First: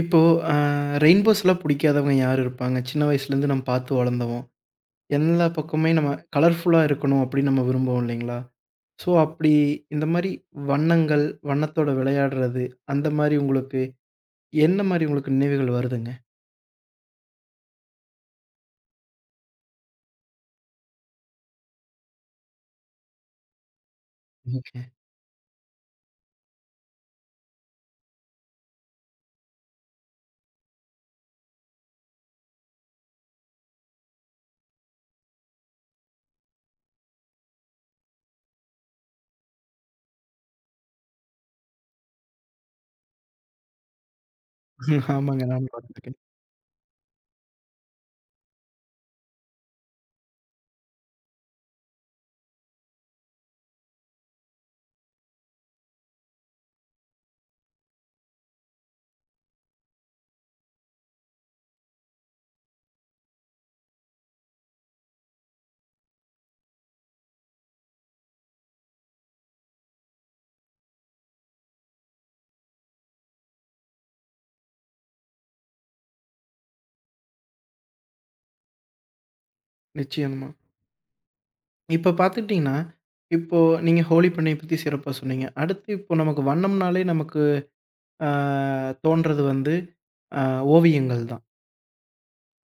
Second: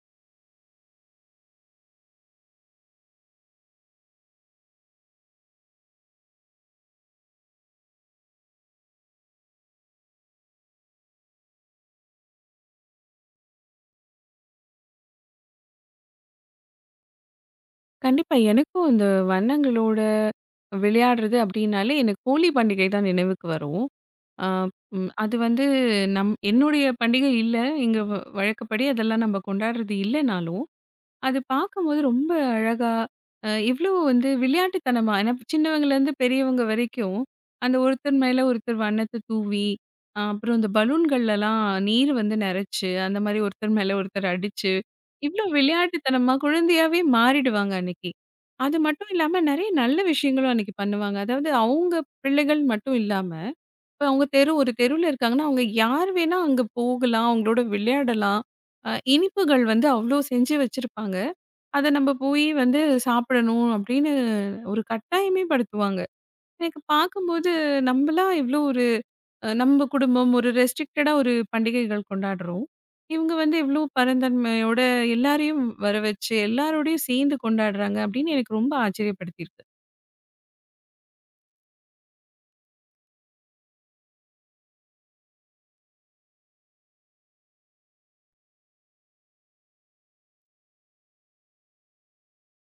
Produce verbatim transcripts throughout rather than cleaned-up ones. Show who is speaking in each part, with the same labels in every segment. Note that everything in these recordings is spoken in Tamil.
Speaker 1: இப்போ அ ரெயின்போஸ்லாம் பிடிக்காதவங்க யார் இருப்பாங்க? சின்ன வயசுலேருந்து நம்ம பார்த்து வளர்ந்தவோம். எல்லா பக்கமுமே நம்ம கலர்ஃபுல்லா இருக்கணும் அப்படின்னு நம்ம விரும்புவோம் இல்லைங்களா? ஸோ அப்படி இந்த மாரி வண்ணங்கள், வண்ணத்தோட விளையாடுறது அந்த மாரி உங்களுக்கு என்ன மாரி உங்களுக்கு நினைவுகள் வருதுங்க?
Speaker 2: கண்டிப்பா. எனக்கும் இந்த வண்ணங்களோட விளையாடுறது அப்படின்னாலே, எனக்கு ஹோலி பண்டிகை தான் நினைவுக்கு வரும். அ
Speaker 1: ம்ஹ்ம்.
Speaker 2: ம் அது வந்து நம் என்னுடைய பண்டிகை இல்ல. இங்க வ வழக்கப்படி அதெல்லாம் நம்ம கொண்டாடுறது இல்லனாலும், அது பார்க்கும்போது ரொம்ப அழகா, அ இவ்ளோ வந்து விளையாட்டுத்தனமா, ஏன்னா சின்னவங்கலேருந்து பெரியவங்க வரைக்கும், அந்த ஒருத்தர் மேல ஒருத்தர் வண்ணத்த தூவி, அ அப்புறம் இந்த பலூன்கள்லலாம் நீர் வந்து நெறச்சு, அந்த மாரி ஒருத்தர் மேல ஒருத்தர் அடிச்சு
Speaker 1: ஆமாங்க.
Speaker 2: இவ்ளோ
Speaker 1: நானும் பார்த்துருக்கேன்.
Speaker 2: விளையாட்டுத்தனமா குழந்தையாவே மாறிடுவாங்க அன்னைக்கு. அது மட்டும் இல்லாம நெறைய நல்ல விஷயங்களும் அன்னைக்கு பண்ணுவாங்க. அதாவது அவங்க பிள்ளைகள் மட்டும் இல்லாம, இப்ப அவங்க தெரு ஒரு தெருவுல இருக்காங்கன்னா, அவங்க யார் வேணா அங்க போகலாம். அவங்களோட விளையாடலாம். அ இனிப்புகள் வந்து அவ்ளோ செஞ்சு வச்சிருப்பாங்க. அத நம்ம போய் வந்து சாப்பிடணும் அப்படின்னு ஒரு கட்டாயமே படுத்துவாங்க. எனக்கு பார்க்கும்போது, நம்மலாம் இவ்ளோ ஒரு, அ நம்ம குடும்பம் ஒரு ரெஸ்ட்ரிக்டடா ஒரு பண்டிகைகள் கொண்டாடுறோம். இவங்க வந்து இவ்ளோ பரந்தன்மையோட எல்லாரையும் வர வச்சு, எல்லாரோடையும் சேர்ந்து கொண்டாடுறாங்க அப்படின்னு எனக்கு ரொம்ப ஆச்சரியப்படுத்தியிருக்கு.
Speaker 1: நிச்சயமா. இப்போ பார்த்துக்கிட்டிங்கன்னா, இப்போ நீங்க ஹோலி பண்டிகை பத்தி சிறப்பா சொன்னீங்க. அடுத்து இப்போ நமக்கு வண்ணம்னாலே நமக்கு அ தோன்றது வந்து அ ஓவியங்கள் தான்.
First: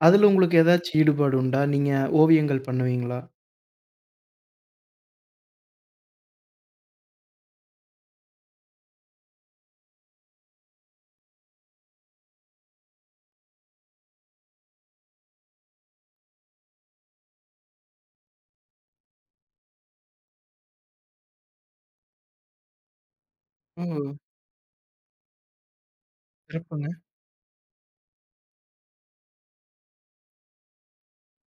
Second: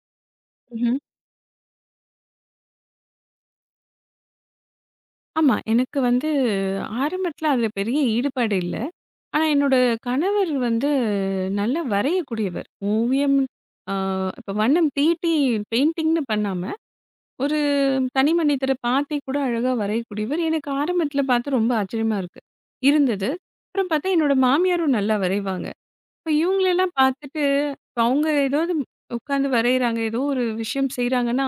Speaker 1: அதுல உங்களுக்கு ஏதாச்சு
Speaker 2: ம்ஹ்ம்.
Speaker 1: ஈடுபாடு உண்டா? நீங்க ஓவியங்கள் பண்ணுவீங்களா?
Speaker 2: ஆமா. எனக்கு வந்து ஆரம்பத்துல அதுல பெரிய ஈடுபாடு இல்ல. ஆனா என்னோட கணவர் வந்து நல்லா வரையக்கூடியவர். ஓவியம், அ இப்ப வண்ணம் தீட்டி பெயிண்டிங்ன்னு பண்ணாம ஒரு தனி மனிதர பார்த்தே கூட அழகா வரையக்கூடியவர். எனக்கு ஆரம்பத்தில பார்த்து ரொம்ப ஆச்சரியமா இருக்கு இருந்தது.
Speaker 1: ஓ!
Speaker 2: அப்புறம் பார்த்தா என்னோட மாமியாரும் நல்லா வரைவாங்க. இப்ப
Speaker 1: சிறப்புங்க.
Speaker 2: இவங்களெல்லாம் பார்த்துட்டு இப்ப அவங்க ஏதாவது உட்காந்து வரையறாங்க, ஏதோ ஒரு விஷயம் செய்றாங்கன்னா,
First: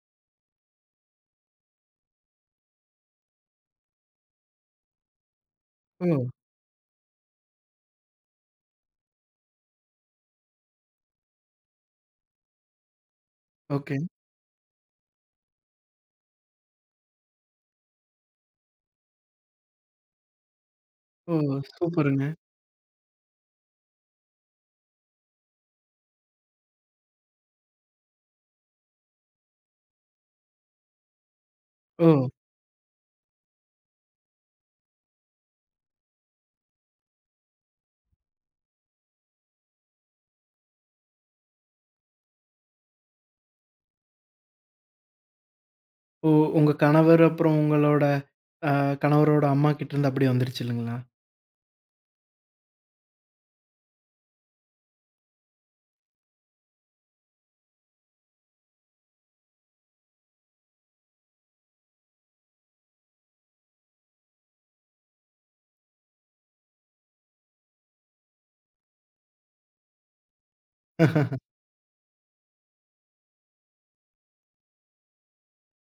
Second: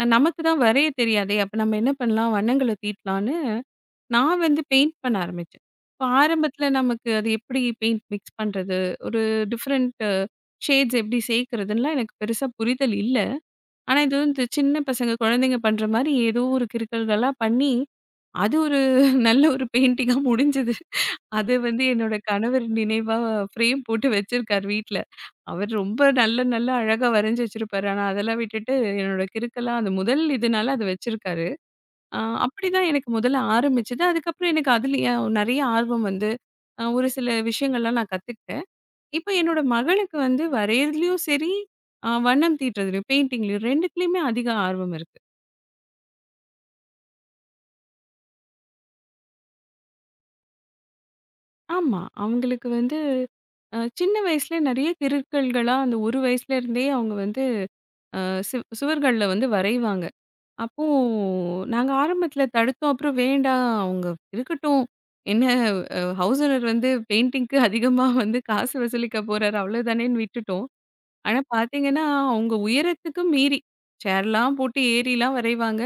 Speaker 2: அ நமக்கு தான் வரைய தெரியாதே! அப்ப நம்ம என்ன பண்ணலாம்? வண்ணங்கள தீட்டலான்னு நான் வந்து பெயிண்ட் பண்ண ஆரம்பிச்சேன்.
Speaker 1: ஓ!
Speaker 2: இப்ப ஆரம்பத்தில நமக்கு அது எப்படி பெயிண்ட் மிக்ஸ் பண்றது? ஒரு டிஃபரண்ட் ஷேட்ஸ் எப்படி சேர்க்கிறதுன்லாம் எனக்கு பெருசா புரிதல் இல்ல.
Speaker 1: ஓகே.
Speaker 2: ஆனா, இது வந்து சின்ன பசங்க குழந்தைங்க பண்ற மாரி ஏதோ ஒரு கிறுக்கல்களா பண்ணி, அது ஒரு நல்ல ஒரு பெயிண்டிங்கா முடிஞ்சது.
Speaker 1: ஓ!
Speaker 2: அது வந்து என்னோட
Speaker 1: சூப்பருங்க.
Speaker 2: கணவர் நினைவா ஃப்ரேம் போட்டு வச்சிருக்காரு வீட்ல. அவர் ரொம்ப நல்ல நல்ல அழகா வரைஞ்சு வச்சிருப்பாரு. ஆனா, அதெல்லாம் விட்டுட்டு என்னோட கிறுக்கலா அந்த முதல் இதுனால அத வச்சிருக்காரு. அ
Speaker 1: ஓ!
Speaker 2: அப்படிதான் எனக்கு முதல்ல ஆரம்பிச்சது. அதுக்கப்புறம் எனக்கு அதுலயே நெறைய ஆர்வம் வந்து, அ ஒரு சில விஷயங்கள்லாம் நான் கத்துக்கிட்டேன். இப்ப என்னோட மகளுக்கு வந்து வரையிறதுலயும் சரி, அ வண்ணம் தீட்டுறதுலயும், பெயிண்டிங்லயும் 2த்துலயுமே அதிக ஆர்வம் இருக்கு.
Speaker 1: ஓ! உங்க கணவர் அப்புறம் உங்களோட அ கணவரோட அம்மா கிட்டருந்து அப்படியே வந்துருச்சு இல்லைங்களா?
Speaker 2: ஆமா. அவங்களுக்கு வந்து அ சின்ன வயசுல நெறைய கிறுக்கல்களா அந்த ஒரு வயசுல இருந்தே அவங்க வந்து அ சு சுவர்கள்ல வந்து வரைவாங்க. அப்போ நாங்க ஆரம்பத்துல தடுத்தோம். அப்புறம் வேண்டாம், அவங்க இருக்கட்டும். என்ன, அ ஹவுஸ் ஓனர் வந்து பெயிண்டிங்க்கு அதிகமா வந்து காசு வசூலிக்க போறாரு அவ்வளோதானேன்னு விட்டுட்டோம். ஆனா பார்த்தீங்கன்னா, அவங்க உயரத்துக்கு மீறி சேர்லாம் போட்டு ஏறிலாம் வரைவாங்க.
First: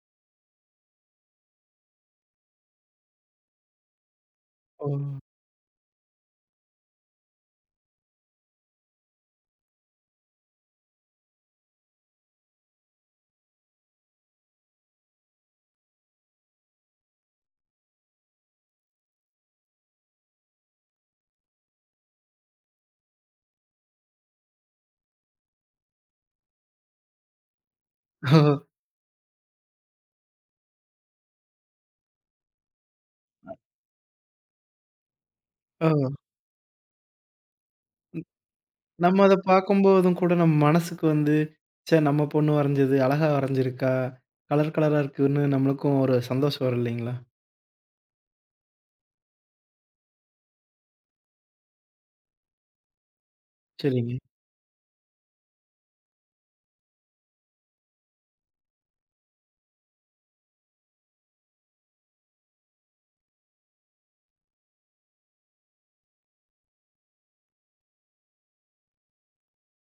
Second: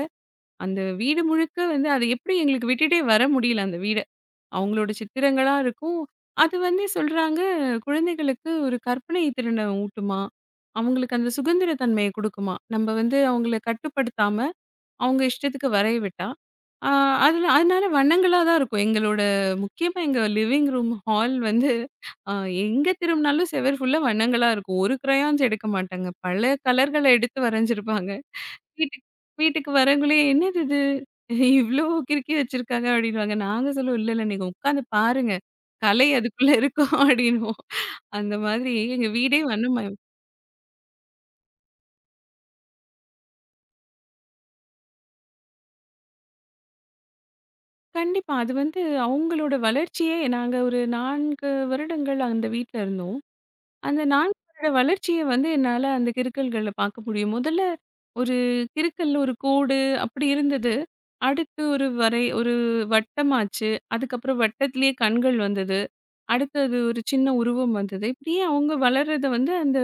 Speaker 2: அந்த வீடு முழுக்க வந்து அது எப்படி எங்களுக்கு விட்டுட்டே வர முடியல அந்த வீட.
Speaker 1: ஓ!
Speaker 2: அவங்களோட சித்திரங்களா இருக்கும். அது வந்து சொல்றாங்க, குழந்தைகளுக்கு ஒரு கற்பனை திறன ஊட்டுமாம். அவங்களுக்கு அந்த சுதந்திர தன்மைய குடுக்குமாம். நம்ம வந்து அவங்கள கட்டுப்படுத்தாம, அவங்க இஷ்டத்துக்கு வரைய விட்டா, ஆ அதுல அதனால வண்ணங்களா தான் இருக்கும். எங்களோட முக்கியமா எங்க லிவிங் ரூம் ஹால் வந்து அ எங்க திரும்பினாலும் செவர் ஃபுல்லா வண்ணங்களா இருக்கும். ஒரு கிரையான்ஸ் எடுக்க மாட்டாங்க. பல கலர்கள எடுத்து வரைஞ்சிருப்பாங்க.
Speaker 1: ஓ!
Speaker 2: வீட்டுக்கு வீட்டுக்கு வரவங்களே, "என்னது இது? இவ்ளோ கிறுக்கி வச்சிருக்காங்க" அப்படின்னுவாங்க. நாங்க சொல்லுவோம், "இல்ல, இல்ல, நீங்க உட்காந்து பாருங்க.
Speaker 1: ஓ!
Speaker 2: கலை அதுக்குள்ள இருக்கும்" அப்படின்னுவோம். அந்த மாதிரி எங்க
Speaker 1: நம்ம அத
Speaker 2: வீடே வந்து ம
Speaker 1: பார்க்கும்போதும் கூட நம்ம மனசுக்கு வந்து, ச்சே நம்ம பொண்ணு வரைஞ்சது அழகா வரைஞ்சிருக்கா, கலர் கலரா இருக்குன்னு நம்மளுக்கும் ஒரு சந்தோஷம் வரும் இல்லைங்களா?
Speaker 2: கண்டிப்பா. அது வந்து அவங்களோட வளர்ச்சியே. நாங்க ஒரு நான்கு வருடங்கள் அந்த வீட்ல இருந்தோம். அந்த
Speaker 1: சரிங்க.
Speaker 2: நான்கு வருட வளர்ச்சிய வந்து என்னால அந்த கிறுக்கல்கள்ல பார்க்க முடியும். முதல்ல ஒரு கிறுக்கல்ல ஒரு கோடு அப்படி இருந்தது. அடுத்து ஒரு வரை ஒரு வட்டமாச்சு. அதுக்கப்புறம் வட்டத்திலேயே கண்கள் வந்தது. அடுத்தது ஒரு சின்ன உருவம் வந்தது. இப்படியே அவங்க வளர்றத வந்து அந்த,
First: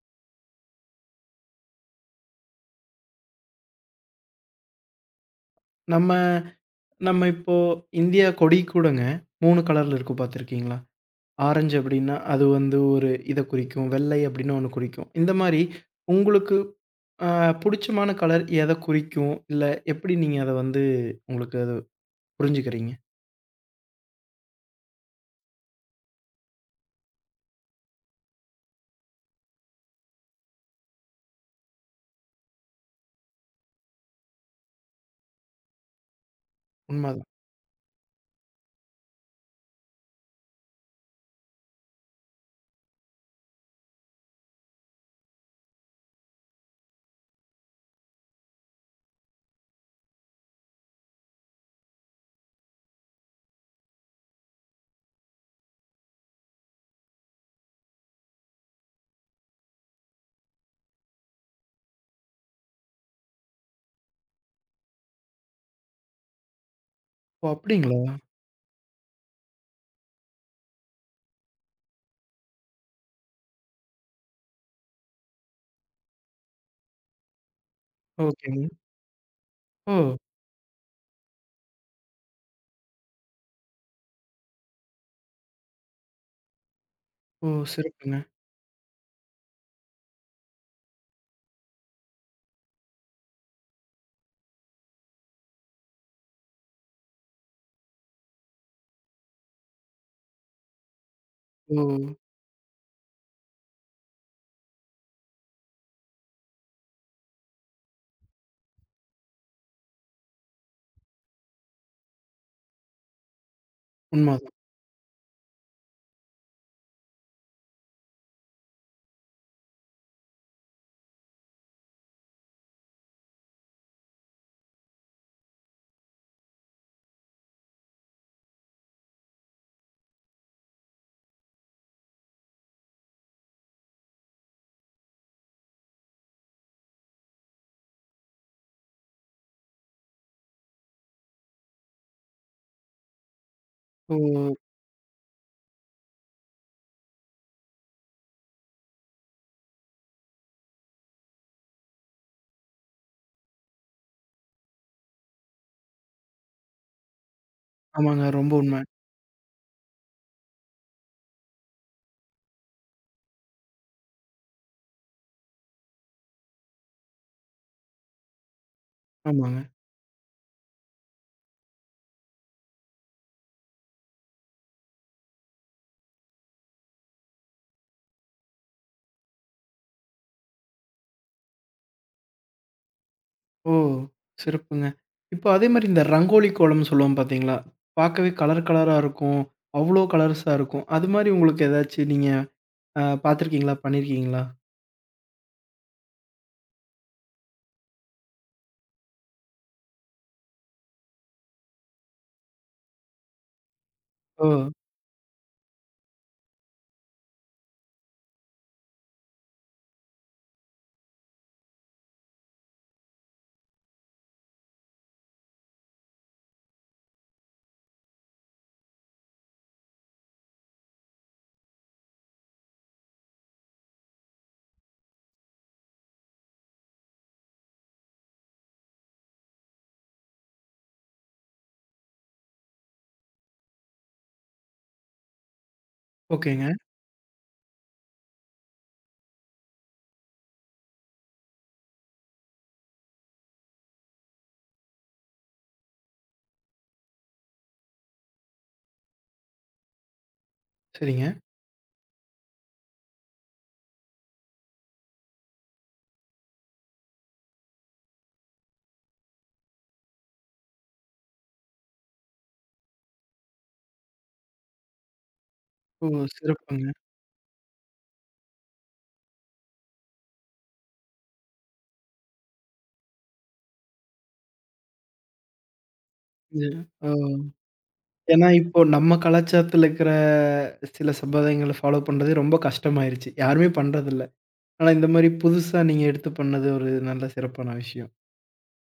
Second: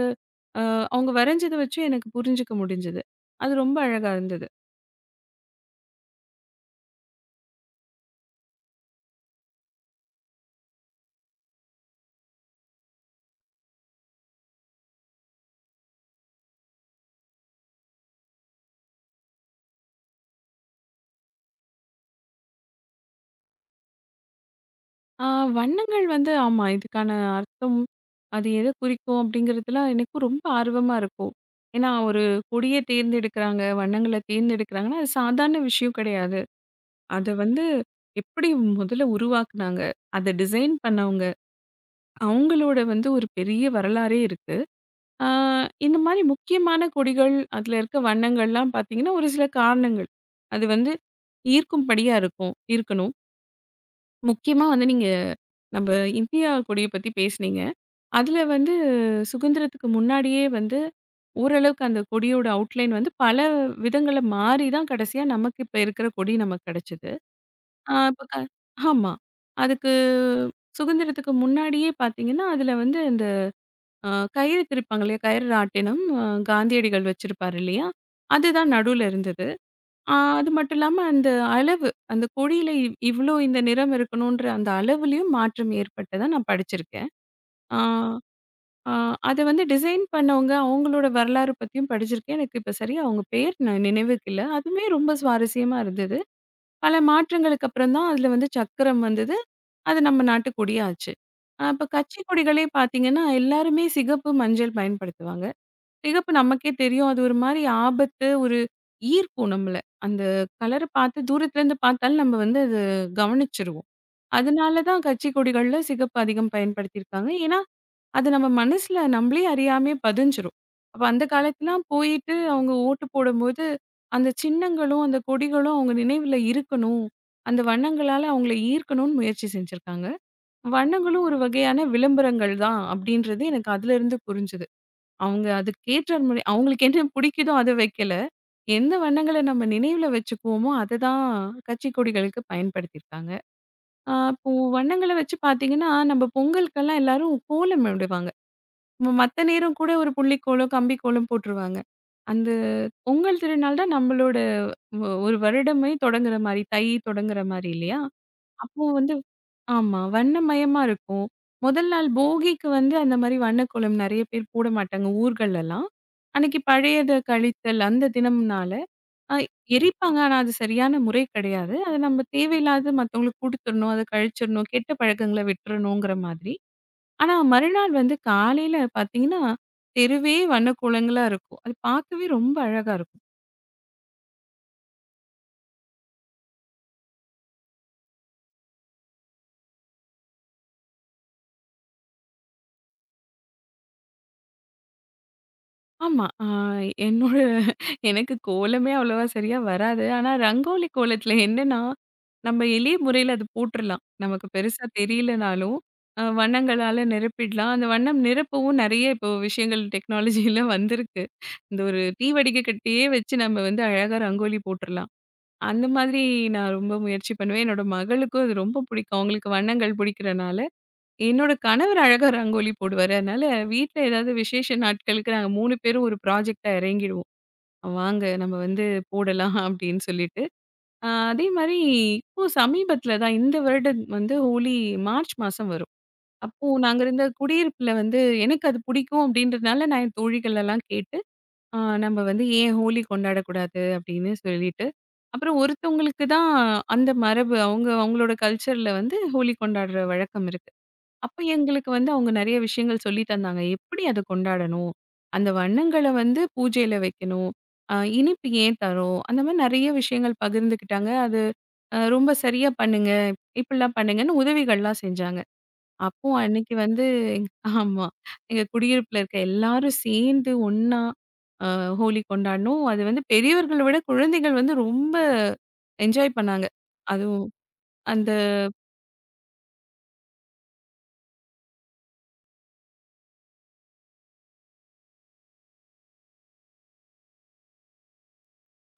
Speaker 2: அ அவங்க வரைஞ்சத வச்சு எனக்கு புரிஞ்சுக்க முடிஞ்சது. அது ரொம்ப அழகா இருந்தது.
Speaker 1: நம்ம நம்ம இப்போ இந்தியா கொடி கூடங்க மூணு கலர்ல இருக்கும் பார்த்துருக்கீங்களா? ஆரஞ்சு அப்படின்னா, அது வந்து ஒரு இத குறிக்கும். வெள்ளை அப்படின்னு ஒண்ணு குறிக்கும். இந்த மாரி உங்களுக்கு அ புடிச்சமான கலர் எத குறிக்கும்? இல்ல எப்படி நீங்க அத வந்து உங்களுக்கு அது புரிஞ்சுக்கிறீங்க?
Speaker 2: ஆ, வண்ணங்கள் வந்து ஆமா. இதுக்கான அர்த்தம், அது எத குறிக்கும் அப்படிங்கிறதுலாம் எனக்கும் ரொம்ப ஆர்வமா இருக்கும். ஏன்னா, ஒரு கொடிய தேர்ந்தெடுக்கிறாங்க, வண்ணங்கள தேர்ந்தெடுக்கிறாங்கன்னா, அது சாதாரண விஷயம் கிடையாது.
Speaker 1: உண்மதான்.
Speaker 2: அத வந்து எப்படி முதல்ல உருவாக்குனாங்க, அத டிசைன் பண்ணவங்க, அவங்களோட வந்து ஒரு பெரிய வரலாறே இருக்கு. ஆ, இந்த மாரி முக்கியமான கொடிகள், அதுல இருக்க வண்ணங்கள்லாம் பார்த்தீங்கன்னா, ஒரு சில காரணங்கள். அது வந்து ஈர்க்கும்படியா இருக்கும், இருக்கணும். முக்கியமா வந்து நீங்க நம்ப இந்தியா கொடிய பத்தி பேசுனீங்க. அதுல வந்து சுதந்திரத்துக்கு முன்னாடியே வந்து ஓரளவுக்கு அந்த கொடியோட அவுட்லைன் வந்து பல விதங்கள்ல மாறி தான் கடைசியா நமக்கு இப்ப இருக்கிற கொடி நமக்கு கிடைச்சது.
Speaker 1: ஓ!
Speaker 2: ஆ
Speaker 1: அப்படிங்களா?
Speaker 2: இப்ப க ஆமா. அதுக்கு சுதந்திரத்துக்கு முன்னாடியே பார்த்தீங்கன்னா, அதுல வந்து இந்த, அ கயிறு திரிப்பாங்க இல்லையா? கயிறு ராட்டினம் அ காந்தியடிகள் வச்சிருப்பாரு இல்லையா?
Speaker 1: ஓகேங்க.
Speaker 2: அதுதான் நடுவுல இருந்தது.
Speaker 1: ஓ!
Speaker 2: ஆ, அது மட்டும் இல்லாம அந்த அளவு, அந்த கொடியில இவ் இவ்ளோ இந்த நிறம் இருக்கணுன்ற அந்த அளவுலயும் மாற்றம் ஏற்பட்டதா நான் படிச்சிருக்கேன்.
Speaker 1: ஓ!
Speaker 2: ஆ.
Speaker 1: சிறப்புங்க.
Speaker 2: ஆ, அத வந்து டிசைன் பண்ணவங்க, அவங்களோட வரலாறு பத்தியும் படிச்சிருக்கேன். எனக்கு இப்ப சரியா அவங்க பேர் ந நினைவுக்கு இல்ல. அதுவுமே ரொம்ப சுவாரஸ்யமா இருந்தது. பல மாற்றங்களுக்கு அப்புறம் தான் அதுல வந்து சக்கரம் வந்தது. அது நம்ம நாட்டு கொடியா ஆச்சு. அ
Speaker 1: ஓ!
Speaker 2: இப்ப கட்சி கொடிகளே பார்த்தீங்கன்னா, எல்லாருமே சிகப்பு, மஞ்சள் பயன்படுத்துவாங்க. சிகப்பு நமக்கே தெரியும். அது ஒரு மாரி ஆபத்து, ஒரு ஈர்க்கும் நம்மள. அந்த கலர பார்த்து தூரத்துலருந்து பார்த்தாலும் நம்ம வந்து அது கவனிச்சுருவோம்.
Speaker 1: உண்மதான்.
Speaker 2: அதனால தான் கட்சி கொடிகள்ல சிகப்பு அதிகம் பயன்படுத்தியிருக்காங்க. ஏன்னா அது நம்ம மனசுல நம்மளே அறியாமையே பதிஞ்சிரும். அப்ப அந்த காலத்துலாம் போயிட்டு அவங்க ஓட்டு போடும்போது, அந்த சின்னங்களும், அந்த கொடிகளும் அவங்க நினைவுல இருக்கணும். அந்த வண்ணங்களால அவங்கள ஈர்க்கணும்னு முயற்சி செஞ்சிருக்காங்க. வண்ணங்களும் ஒரு வகையான விளம்பரங்கள் தான் அப்படின்றது எனக்கு அதிலிருந்து புரிஞ்சது. அவங்க அதுக்கேற்ற முறை அவங்களுக்கு என்ன பிடிக்குதோ அத வைக்கல. எந்த வண்ணங்கள நம்ம நினைவுல வச்சுக்குவோமோ, அததான் கட்சி கொடிகளுக்கு பயன்படுத்தியிருக்காங்க. அ
Speaker 1: ஓ!
Speaker 2: இப்போ வண்ணங்கள வச்சு பார்த்தீங்கன்னா, நம்ம பொங்கலுக்கெல்லாம் எல்லாரும் கோலம் போடுவாங்க. நம்ம மத்த நேரம் கூட ஒரு புள்ளிக்கோலோ, கம்பிக்கோலும் போட்டுருவாங்க. அந்த பொங்கல் திருநாள் தான் நம்மளோட ஒ ஒரு வருடமே தொடங்குற மாரி, தை தொடங்குற மாரி இல்லையா?
Speaker 1: ஆமாங்க. ரொம்ப உண்ம.
Speaker 2: அப்போ வந்து ஆமா, வண்ணமயமா இருக்கும். முதல் நாள் போகிக்கு வந்து அந்த மாரி வண்ணக்கோலம் நெறைய பேர் போட மாட்டாங்க ஊர்கள்லலாம். அன்னைக்கு பழையத கழித்தல் அந்த தினம்னால, அ
Speaker 1: ஆமாங்க.
Speaker 2: எரிப்பாங்க. ஆனா அது சரியான முறை கிடையாது. அத நம்ம தேவையில்லாத மத்தவங்களுக்கு குடுத்துறணும், அத கழிச்சிடணும், கெட்ட பழக்கங்கள விட்டுறணுங்கிற மாதிரி. ஆனா, மறுநாள் வந்து காலையில பார்த்தீங்கன்னா, தெருவே வண்ணக்கோலங்களா இருக்கும். அது பார்க்கவே ரொம்ப அழகா இருக்கும்.
Speaker 1: ஓ! சிறப்புங்க. இப்போ அதே மாரி இந்த ரங்கோலி கோலம்னு சொல்லுவோம் பார்த்தீங்களா? பார்க்கவே கலர் கலரா இருக்கும். அவ்ளோ கலர்ஸா இருக்கும். அது மாரி உங்களுக்கு ஏதாச்சு நீங்க அ பார்த்துருக்கீங்களா? பண்ணியிருக்கீங்களா?
Speaker 2: ஆமா. ஆ என்னோட எனக்கு கோலமே அவ்வளவா சரியா வராது. ஆனா, ரங்கோலி கோலத்தில என்னன்னா, நம்ம எளிய முறையில அது போட்டுறலாம்.
Speaker 1: ஓ!
Speaker 2: நமக்கு பெருசா தெரியலனாலும், அ வண்ணங்களால நிரப்பிடலாம். அந்த வண்ணம் நிரப்பவும் நெறைய இப்போ விஷயங்கள் டெக்னாலஜிலாம் வந்திருக்கு. இந்த ஒரு தீவடிகை கட்டையே வச்சு நம்ம வந்து அழகா ரங்கோலி போட்டுறலாம். அந்த மாதிரி நான் ரொம்ப முயற்சி பண்ணுவேன். என்னோட மகளுக்கும் அது ரொம்ப பிடிக்கும். அவங்களுக்கு வண்ணங்கள் பிடிக்கிறனால, என்னோட கணவர் அழகா ரங்கோலி போடுவாரு. அதனால வீட்ல ஏதாவது விசேஷ நாட்களுக்கு நாங்க மூணு பேரும் ஒரு ப்ராஜெக்ட்டா இறங்கிடுவோம். வாங்க நம்ம வந்து போடலாம் அப்படின்னு சொல்லிட்டு. அ அதே மாரி இப்போ சமீபத்தில தான் இந்த வருடம் வந்து ஹோலி மார்ச் மாசம் வரும்.
Speaker 1: ஓகேங்க.
Speaker 2: அப்போ நாங்க இருந்த குடியிருப்புல வந்து எனக்கு அது பிடிக்கும் அப்படின்றதுனால நான் என் தோழிகள் எல்லாம் கேட்டு, அ நம்ம வந்து ஏன் ஹோலி கொண்டாடக்கூடாது அப்படின்னு சொல்லிட்டு, அப்புறம் ஒருத்தவங்களுக்கு தான் அந்த மரபு. அவங்க அவங்களோட கல்ச்சர்ல வந்து ஹோலி கொண்டாடுற வழக்கம் இருக்கு.
Speaker 1: சரிங்க.
Speaker 2: அப்ப எங்களுக்கு வந்து அவங்க நெறைய விஷயங்கள் சொல்லி தந்தாங்க. எப்படி அத கொண்டாடணும்? அந்த வண்ணங்கள வந்து பூஜையில வைக்கணும். அ இனிப்பு ஏன் தரோம்? அந்த மாரி நெறைய விஷயங்கள் பகிர்ந்துக்கிட்டாங்க. அது அ ரொம்ப சரியா பண்ணுங்க. இப்படிலாம் பண்ணுங்கன்னு உதவிகள்லாம் செஞ்சாங்க.
Speaker 1: ஓ!
Speaker 2: அப்போ அன்னைக்கு
Speaker 1: சிறப்புங்க.
Speaker 2: வந்து எங்க- ஆமா. எங்க குடியிருப்புல இருக்க எல்லாரும் சேர்ந்து ஒண்ணா அ ஹோலி கொண்டாடினோம். அது வந்து பெரியவர்கள விட குழந்தைகள் வந்து ரொம்ப என்ஜாய் பண்ணாங்க.
Speaker 1: இது ஓ!
Speaker 2: அதுவும் அந்த
Speaker 1: ஏன்னா இப்போ நம்ம கலாச்சாரத்துல இருக்கிற சில சம்பிரதாயங்கள ஃபாலோ பண்றது ரொம்ப கஷ்டமாயிருச்சு. யாருமே பண்றதில்ல. ஆனா இந்த மாரி புதுசா நீங்க எடுத்து பண்ணது ஒரு நல்ல சிறப்பான விஷயம்.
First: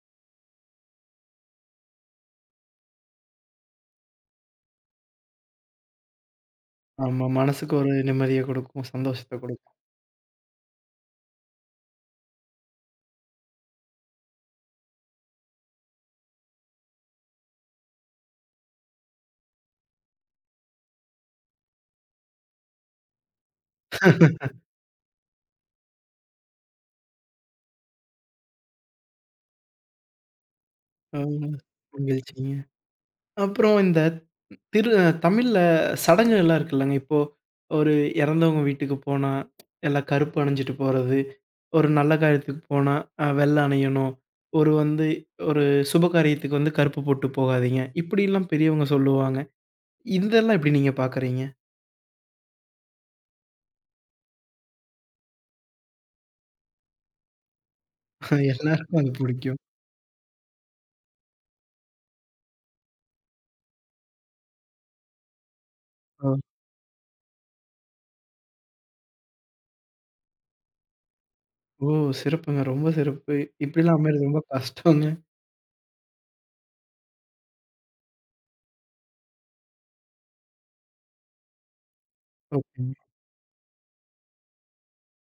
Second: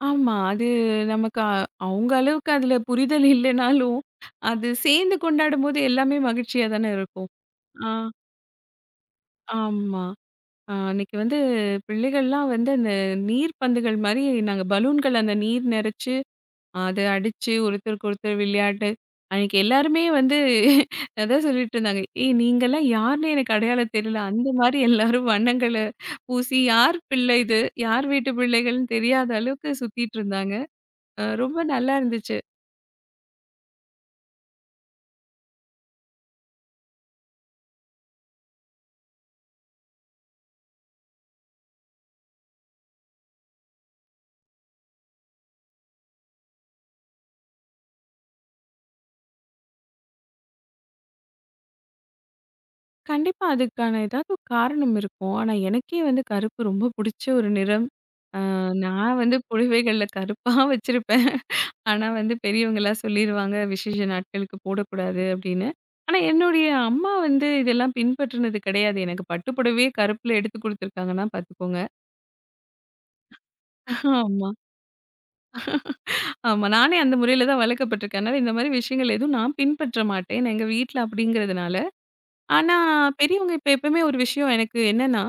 Speaker 2: ஆமா. அது நமக்கு அ அவங்க அளவுக்கு அதுல புரிதல் இல்லைனாலும், அது சேர்ந்து கொண்டாடும்போது எல்லாமே மகிழ்ச்சியா தானே
Speaker 1: ஆமா,
Speaker 2: இருக்கும்.
Speaker 1: மனசுக்கு ஒரு
Speaker 2: ஆ,
Speaker 1: நிம்மதிய குடுக்கும், சந்தோஷத்த குடுக்கும்.
Speaker 2: ஆமா. அ அன்னைக்கு வந்து பிள்ளைகள்லாம் வந்து அந்த நீர் பந்துகள் மாரி நாங்க பலூன்கள் அந்த நீர் நெறச்சு அது அடிச்சு ஒருத்தருக்கு ஒருத்தர் விளையாட்டு. அன்னைக்கு எல்லாருமே வந்து அதான் சொல்லிட்டு இருந்தாங்க. "ஏய் நீங்கலாம் யாருன்னு எனக்கு அடையாளம் தெரியல." அந்த மாரி எல்லாரும் வண்ணங்கள பூசி யார் பிள்ளை இது? யார் வீட்டு பிள்ளைகள்ன்னு தெரியாத அளவுக்கு சுத்திட்டு இருந்தாங்க. அ
Speaker 1: ஆமா,
Speaker 2: ரொம்ப நல்லா இருந்துச்சு.
Speaker 1: மகிழ்ச்சிங்க. அப்புறம் இந்த திரு தமிழ்ல சடங்குகள்லாம் இருக்குல்லங்க. இப்போ ஒரு இறந்தவங்க வீட்டுக்கு போனா, எல்லாம் கருப்பு அணிஞ்சுட்டு போறது. ஒரு நல்ல காரியத்துக்கு போனா, அ வெள்ள அணியணும். ஒரு வந்து ஒரு சுப காரியத்துக்கு வந்து கருப்பு போட்டு போகாதீங்க. இப்படிலாம் பெரியவங்க சொல்லுவாங்க. இதெல்லாம் எப்படி நீங்க பார்க்குறீங்க?
Speaker 2: கண்டிப்பா அதுக்கான ஏதாவது ஒரு காரணம் இருக்கும். ஆனா எனக்கே வந்து கருப்பு ரொம்ப புடிச்ச ஒரு நிறம். அ
Speaker 1: எல்லாருக்கும் அது
Speaker 2: நான் வந்து
Speaker 1: புடிக்கும்.
Speaker 2: புடவைகள்ல கருப்பா வச்சிருப்பேன். ஆனா வந்து பெரியவங்கலாம் சொல்லிருவாங்க, விசேஷ நாட்களுக்கு போடக்கூடாது அப்படின்னு. ஆனா
Speaker 1: ஓ!
Speaker 2: என்னுடைய அம்மா வந்து இதெல்லாம் பின்பற்றினது கிடையாது. எனக்கு பட்டு புடவையே கருப்புல எடுத்து குடுத்துருக்காங்கன்னா பார்த்துக்கோங்க.
Speaker 1: ஓ! சிறப்புங்க. ரொம்ப சிறப்பு. இப்படிலாம் அமையறது ரொம்ப
Speaker 2: ஆமா,
Speaker 1: கஷ்டங்க.
Speaker 2: ஆமா. நானே அந்த முறையில தான் வளர்க்கப்பட்டுருக்கேன். அதனால இந்த மாரி விஷயங்கள் எதுவும் நான் பின்பற்ற மாட்டேன். ஏன்னா எங்க வீட்ல அப்படிங்கிறதுனால. ஆனா
Speaker 1: ஓகேங்க.
Speaker 2: பெரியவங்க இப்ப எப்பவுமே ஒரு விஷயம் எனக்கு என்னன்னா,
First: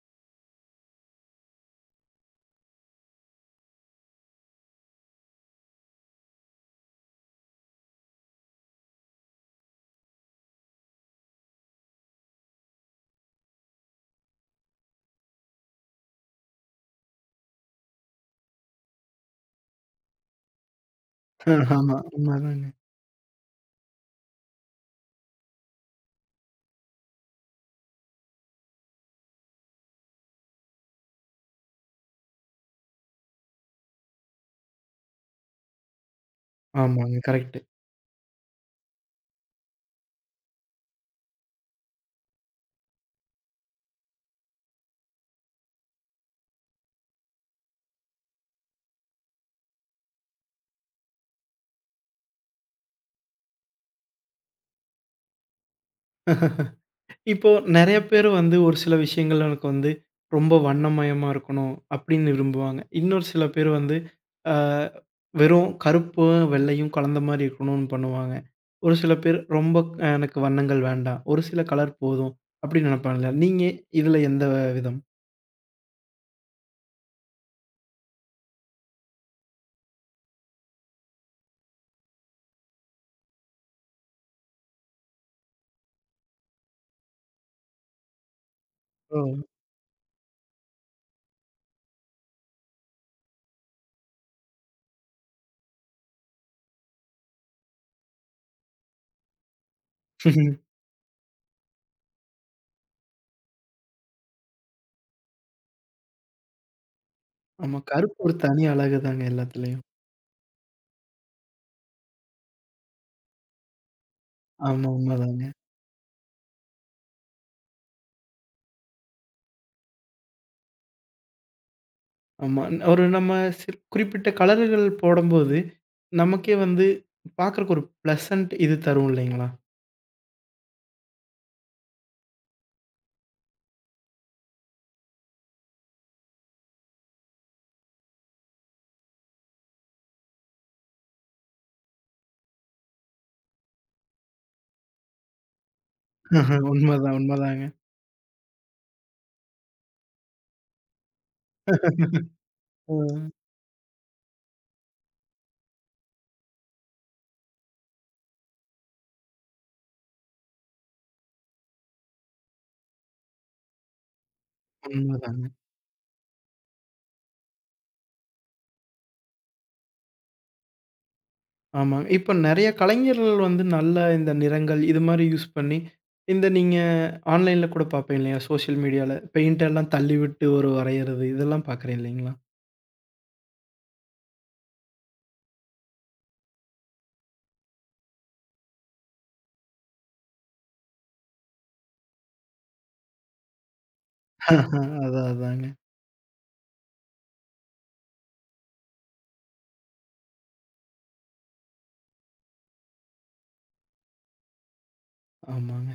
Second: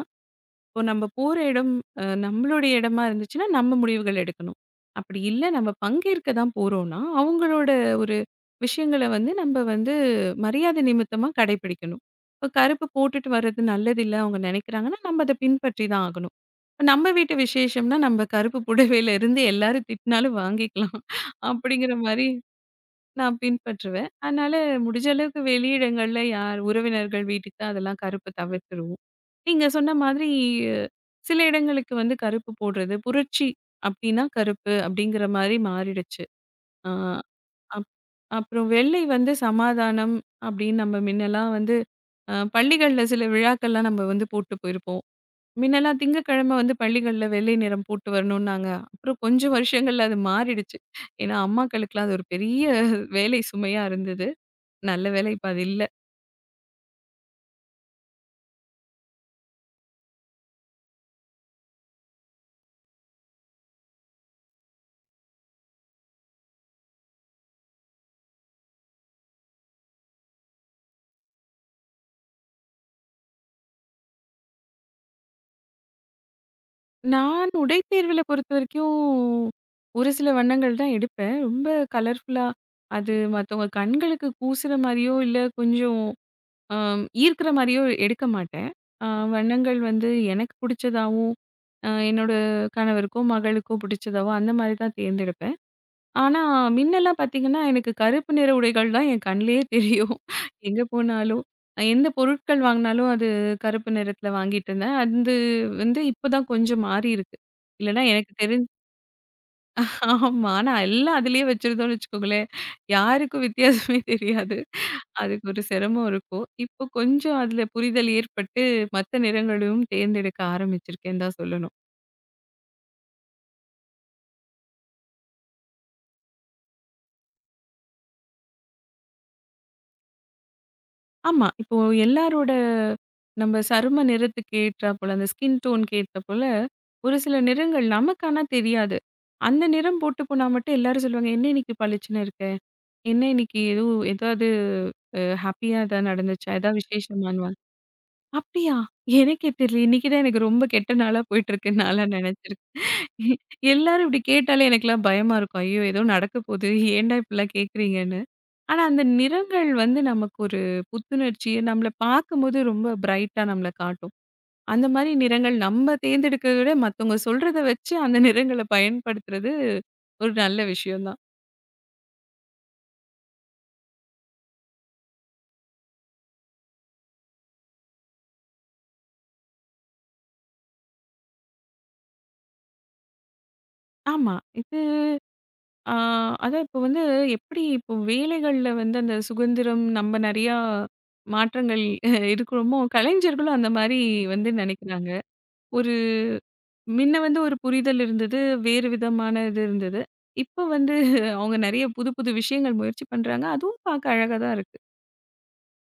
Speaker 2: இப்போ நம்ம போற இடம் அ நம்மளுடைய இடமா இருந்துச்சுன்னா, நம்ம முடிவுகள் எடுக்கணும். அப்படி இல்ல நம்ம பங்கேற்க தான் போறோம்னா, அவங்களோட ஒரு விஷயங்கள வந்து நம்ம வந்து மரியாதை நிமித்தமா கடைப்பிடிக்கணும். இப்போ கருப்பு போட்டுட்டு வர்றது நல்லதில்ல அவங்க நினைக்கிறாங்கன்னா, நம்ம அத பின்பற்றி தான் ஆகணும். இப்ப நம்ம வீட்டு விசேஷம்னா, நம்ம கருப்பு புடவையில இருந்து எல்லாரும் திட்டினாலும் வாங்கிக்கலாம். அப்படிங்கிற
Speaker 1: ஆமா.
Speaker 2: மாரி
Speaker 1: உண்மதாங்க.
Speaker 2: நான் பின்பற்றுவேன். அதனால முடிஞ்ச அளவுக்கு வெளியிடங்கள்ல யார் உறவினர்கள் வீட்டுக்கு அதெல்லாம் கருப்பு தவிர்த்துருவோம். நீங்க சொன்ன மாதிரி, அஹ், சில இடங்களுக்கு வந்து கருப்பு போடுறது, புரட்சி அப்டின்னா கருப்பு அப்டிங்கிற மாரி மாறிடுச்சு. ஆ
Speaker 1: ஆமாங்க. கரெக்ட்.
Speaker 2: அப் அப்புறம் வெள்ளை வந்து சமாதானம் அப்டின்னு நம்ம முன்னலாம் வந்து அ பள்ளிகள்ல சில விழாக்கள்லாம் நம்ம வந்து போட்டு போயிருப்போம். முன்னெல்லாம் திங்கட்கிழமை வந்து பள்ளிகள்ல வெள்ளை நிறம் போட்டு வரணும்னாங்க. அப்புறம் கொஞ்சம் வருஷங்கள்ல அது மாறிடுச்சு. ஏன்னா, அம்மாக்களுக்கெல்லாம் அது ஒரு பெரிய வேலை சுமையா இருந்தது. நல்ல வேளை இப்ப அது இல்ல.
Speaker 1: இப்போ நெறைய பேரு வந்து ஒரு சில விஷயங்கள் எனக்கு வந்து ரொம்ப வண்ணமயமா இருக்கணும் அப்படின்னு விரும்புவாங்க. இன்னொரு சில பேர் வந்து அ வெறும் கருப்பும், வெள்ளையும் கலந்த மாரி இருக்கணும்னு பண்ணுவாங்க. ஒரு சில பேர் ரொம்ப அ எனக்கு வண்ணங்கள் வேண்டாம். ஒரு சில கலர் போதும் அப்படின்னு நெனைப்பாங்கல்ல. நீங்க இதுல எந்த விதம்?
Speaker 2: நான் உடைத்தேர்வுல பொறுத்தவரைக்கும் ஒரு சில வண்ணங்கள் தான் எடுப்பேன். ரொம்ப கலர்ஃபுல்லா அது மத்தவங்க கண்களுக்கு கூசுற மாரியோ, இல்ல கொஞ்சம் அ ஈர்க்கிற மாரியோ எடுக்க மாட்டேன். அ
Speaker 1: ஓ!
Speaker 2: வண்ணங்கள் வந்து எனக்கு புடிச்சதாவும், அ என்னோட கணவருக்கோ, மகளுக்கோ பிடிச்சதாவோ அந்த மாரி தான் தேர்ந்தெடுப்பேன். ஆனா, மின்னலாம் பார்த்தீங்கன்னா, எனக்கு கருப்பு நிற உடைகள் தான் என் கண்லயே தெரியும். எங்க போனாலும், அஹ் எந்த பொருட்கள் வாங்குனாலும் அது கருப்பு நிறத்தில வாங்கிட்டு இருந்தேன். அது வந்து இப்ப தான் கொஞ்சம் மாறியிருக்கு.
Speaker 1: ஆமா.
Speaker 2: இல்லன்னா
Speaker 1: கருப்பு
Speaker 2: எனக்கு
Speaker 1: ஒரு தனி
Speaker 2: தெரிஞ்
Speaker 1: அழகுதாங்க எல்லாத்துலயும்.
Speaker 2: ஆமா. ஆனா எல்லாம் அதிலயே வச்சிருந்தோம்னு வச்சுக்கோங்களேன், யாருக்கும் வித்தியாசமே தெரியாது.
Speaker 1: ஆமா உண்மதாங்க.
Speaker 2: அதுக்கு ஒரு சிரமம் இருக்கும். இப்போ கொஞ்சம் அதில புரிதல் ஏற்பட்டு, மத்த நிறங்களும் தேர்ந்தெடுக்க ஆரம்பிச்சிருக்கேன்னு தான் சொல்லணும்.
Speaker 1: ஆமா. ஒரு நம்ம சிற் குறிப்பிட்ட கலர்கள் போடம்போது, நமக்கே வந்து பார்க்கறக்கு ஒரு பிளசன்ட் இது தரும் இல்லைங்களா?
Speaker 2: ஆமா. இப்போ எல்லாரோட நம்ம சரும நிறத்துக்கு ஏற்றாற்போல, அந்த ஸ்கின் டோன்க்கு ஏற்றாற்போல, ஒரு சில நிறங்கள் நமக்கு ஆனா தெரியாது. அந்த நிறம் போட்டு போனா மட்டும் எல்லாரும் சொல்லுவாங்க, "என்ன இன்னைக்கு பளிச்சுன்னு இருக்க? என்ன இன்னைக்கு எதுவும் ஏதாவது அ ஹாப்பியா ஏதாவது நடந்துச்சா? ஏதாவது
Speaker 1: உண்மதான்,
Speaker 2: விசேஷமான்னுவாங்க."
Speaker 1: உண்மதாங்க.
Speaker 2: "அப்படியா? எனக்கே தெரியல. இன்னைக்கு தான் எனக்கு ரொம்ப கெட்ட நாளா போயிட்டுருக்குன்னு நான்லாம் நெனச்சிருக்கேன்."
Speaker 1: ம்.
Speaker 2: எல்லாரும் இப்படி கேட்டாலே எனக்கெல்லாம் பயமா இருக்கும். ஐயோ! ஏதோ நடக்க போகுது. ஏன்டா இப்படிலாம் கேட்குறீங்கன்னு. ஆனா, அந்த நிறங்கள் வந்து நமக்கு ஒரு புத்துணர்ச்சிய, நம்மள பார்க்கும்போது ரொம்ப பிரைட்டா நம்மள காட்டும். அந்த மாரி
Speaker 1: உண்மதாங்க.
Speaker 2: நிறங்கள் நம்ம தேர்ந்தெடுக்கிறத விட மத்தவங்க சொல்றத வச்சு அந்த நிறங்கள பயன்படுத்துறது ஒரு நல்ல விஷயம் தான்.
Speaker 1: ஆமாங்க. இப்ப நெறைய கலைஞர்கள் வந்து நல்ல இந்த நிறங்கள், இது மாரி யூஸ் பண்ணி, இந்த நீங்க ஆன்லைன்ல கூட பார்ப்பீங்க இல்லையா? சோசியல் மீடியால பெயிண்ட் எல்லாம் தள்ளிவிட்டு ஒரு வரையறது, இதெல்லாம் பார்க்குறேன் இல்லைங்களா?
Speaker 2: ஆமா. இது ஆ அதான் இப்போ வந்து எப்படி இப்போ வேலைகள்ல வந்து அந்த சுதந்திரம் நம்ம நெறையா மாற்றங்கள், அஹ், இருக்கிறோமோ, கலைஞர்களும் அந்த மாரி வந்து
Speaker 1: ஆஹா,
Speaker 2: நெனைக்கிறாங்க.
Speaker 1: அதான், அதாங்க.
Speaker 2: ஒரு முன்ன வந்து ஒரு புரிதல் இருந்தது. வேறு விதமான இது இருந்தது. இப்போ வந்து அவங்க நெறைய புது புது விஷயங்கள் முயற்சி பண்றாங்க. அதுவும் பார்க்க அழகா தான் இருக்கு.
Speaker 1: ஆமாங்க.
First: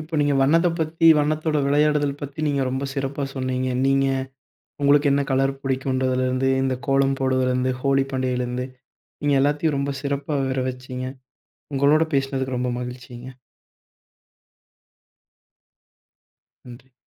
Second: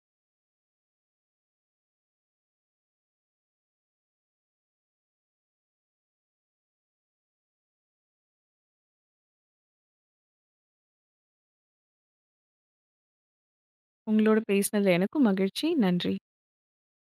Speaker 1: இப்போ நீங்க வண்ணத்த பத்தி, வண்ணத்தோட விளையாடுதல் பத்தி நீங்க ரொம்ப சிறப்பா சொன்னீங்க. நீங்க உங்களுக்கு என்ன கலர் பிடிக்குன்றதுலேருந்து, இந்த கோலம் போடுவதுலேருந்து, ஹோலி பண்டிகையிலேருந்து, நீங்க எல்லாத்தையும் ரொம்ப சிறப்பா விவர வச்சீங்க. உங்களோட பேசினதுக்கு ரொம்ப மகிழ்ச்சிங்க.
Speaker 2: உங்களோட பேசினதுல எனக்கும் மகிழ்ச்சி. நன்றி.
Speaker 1: நன்றி.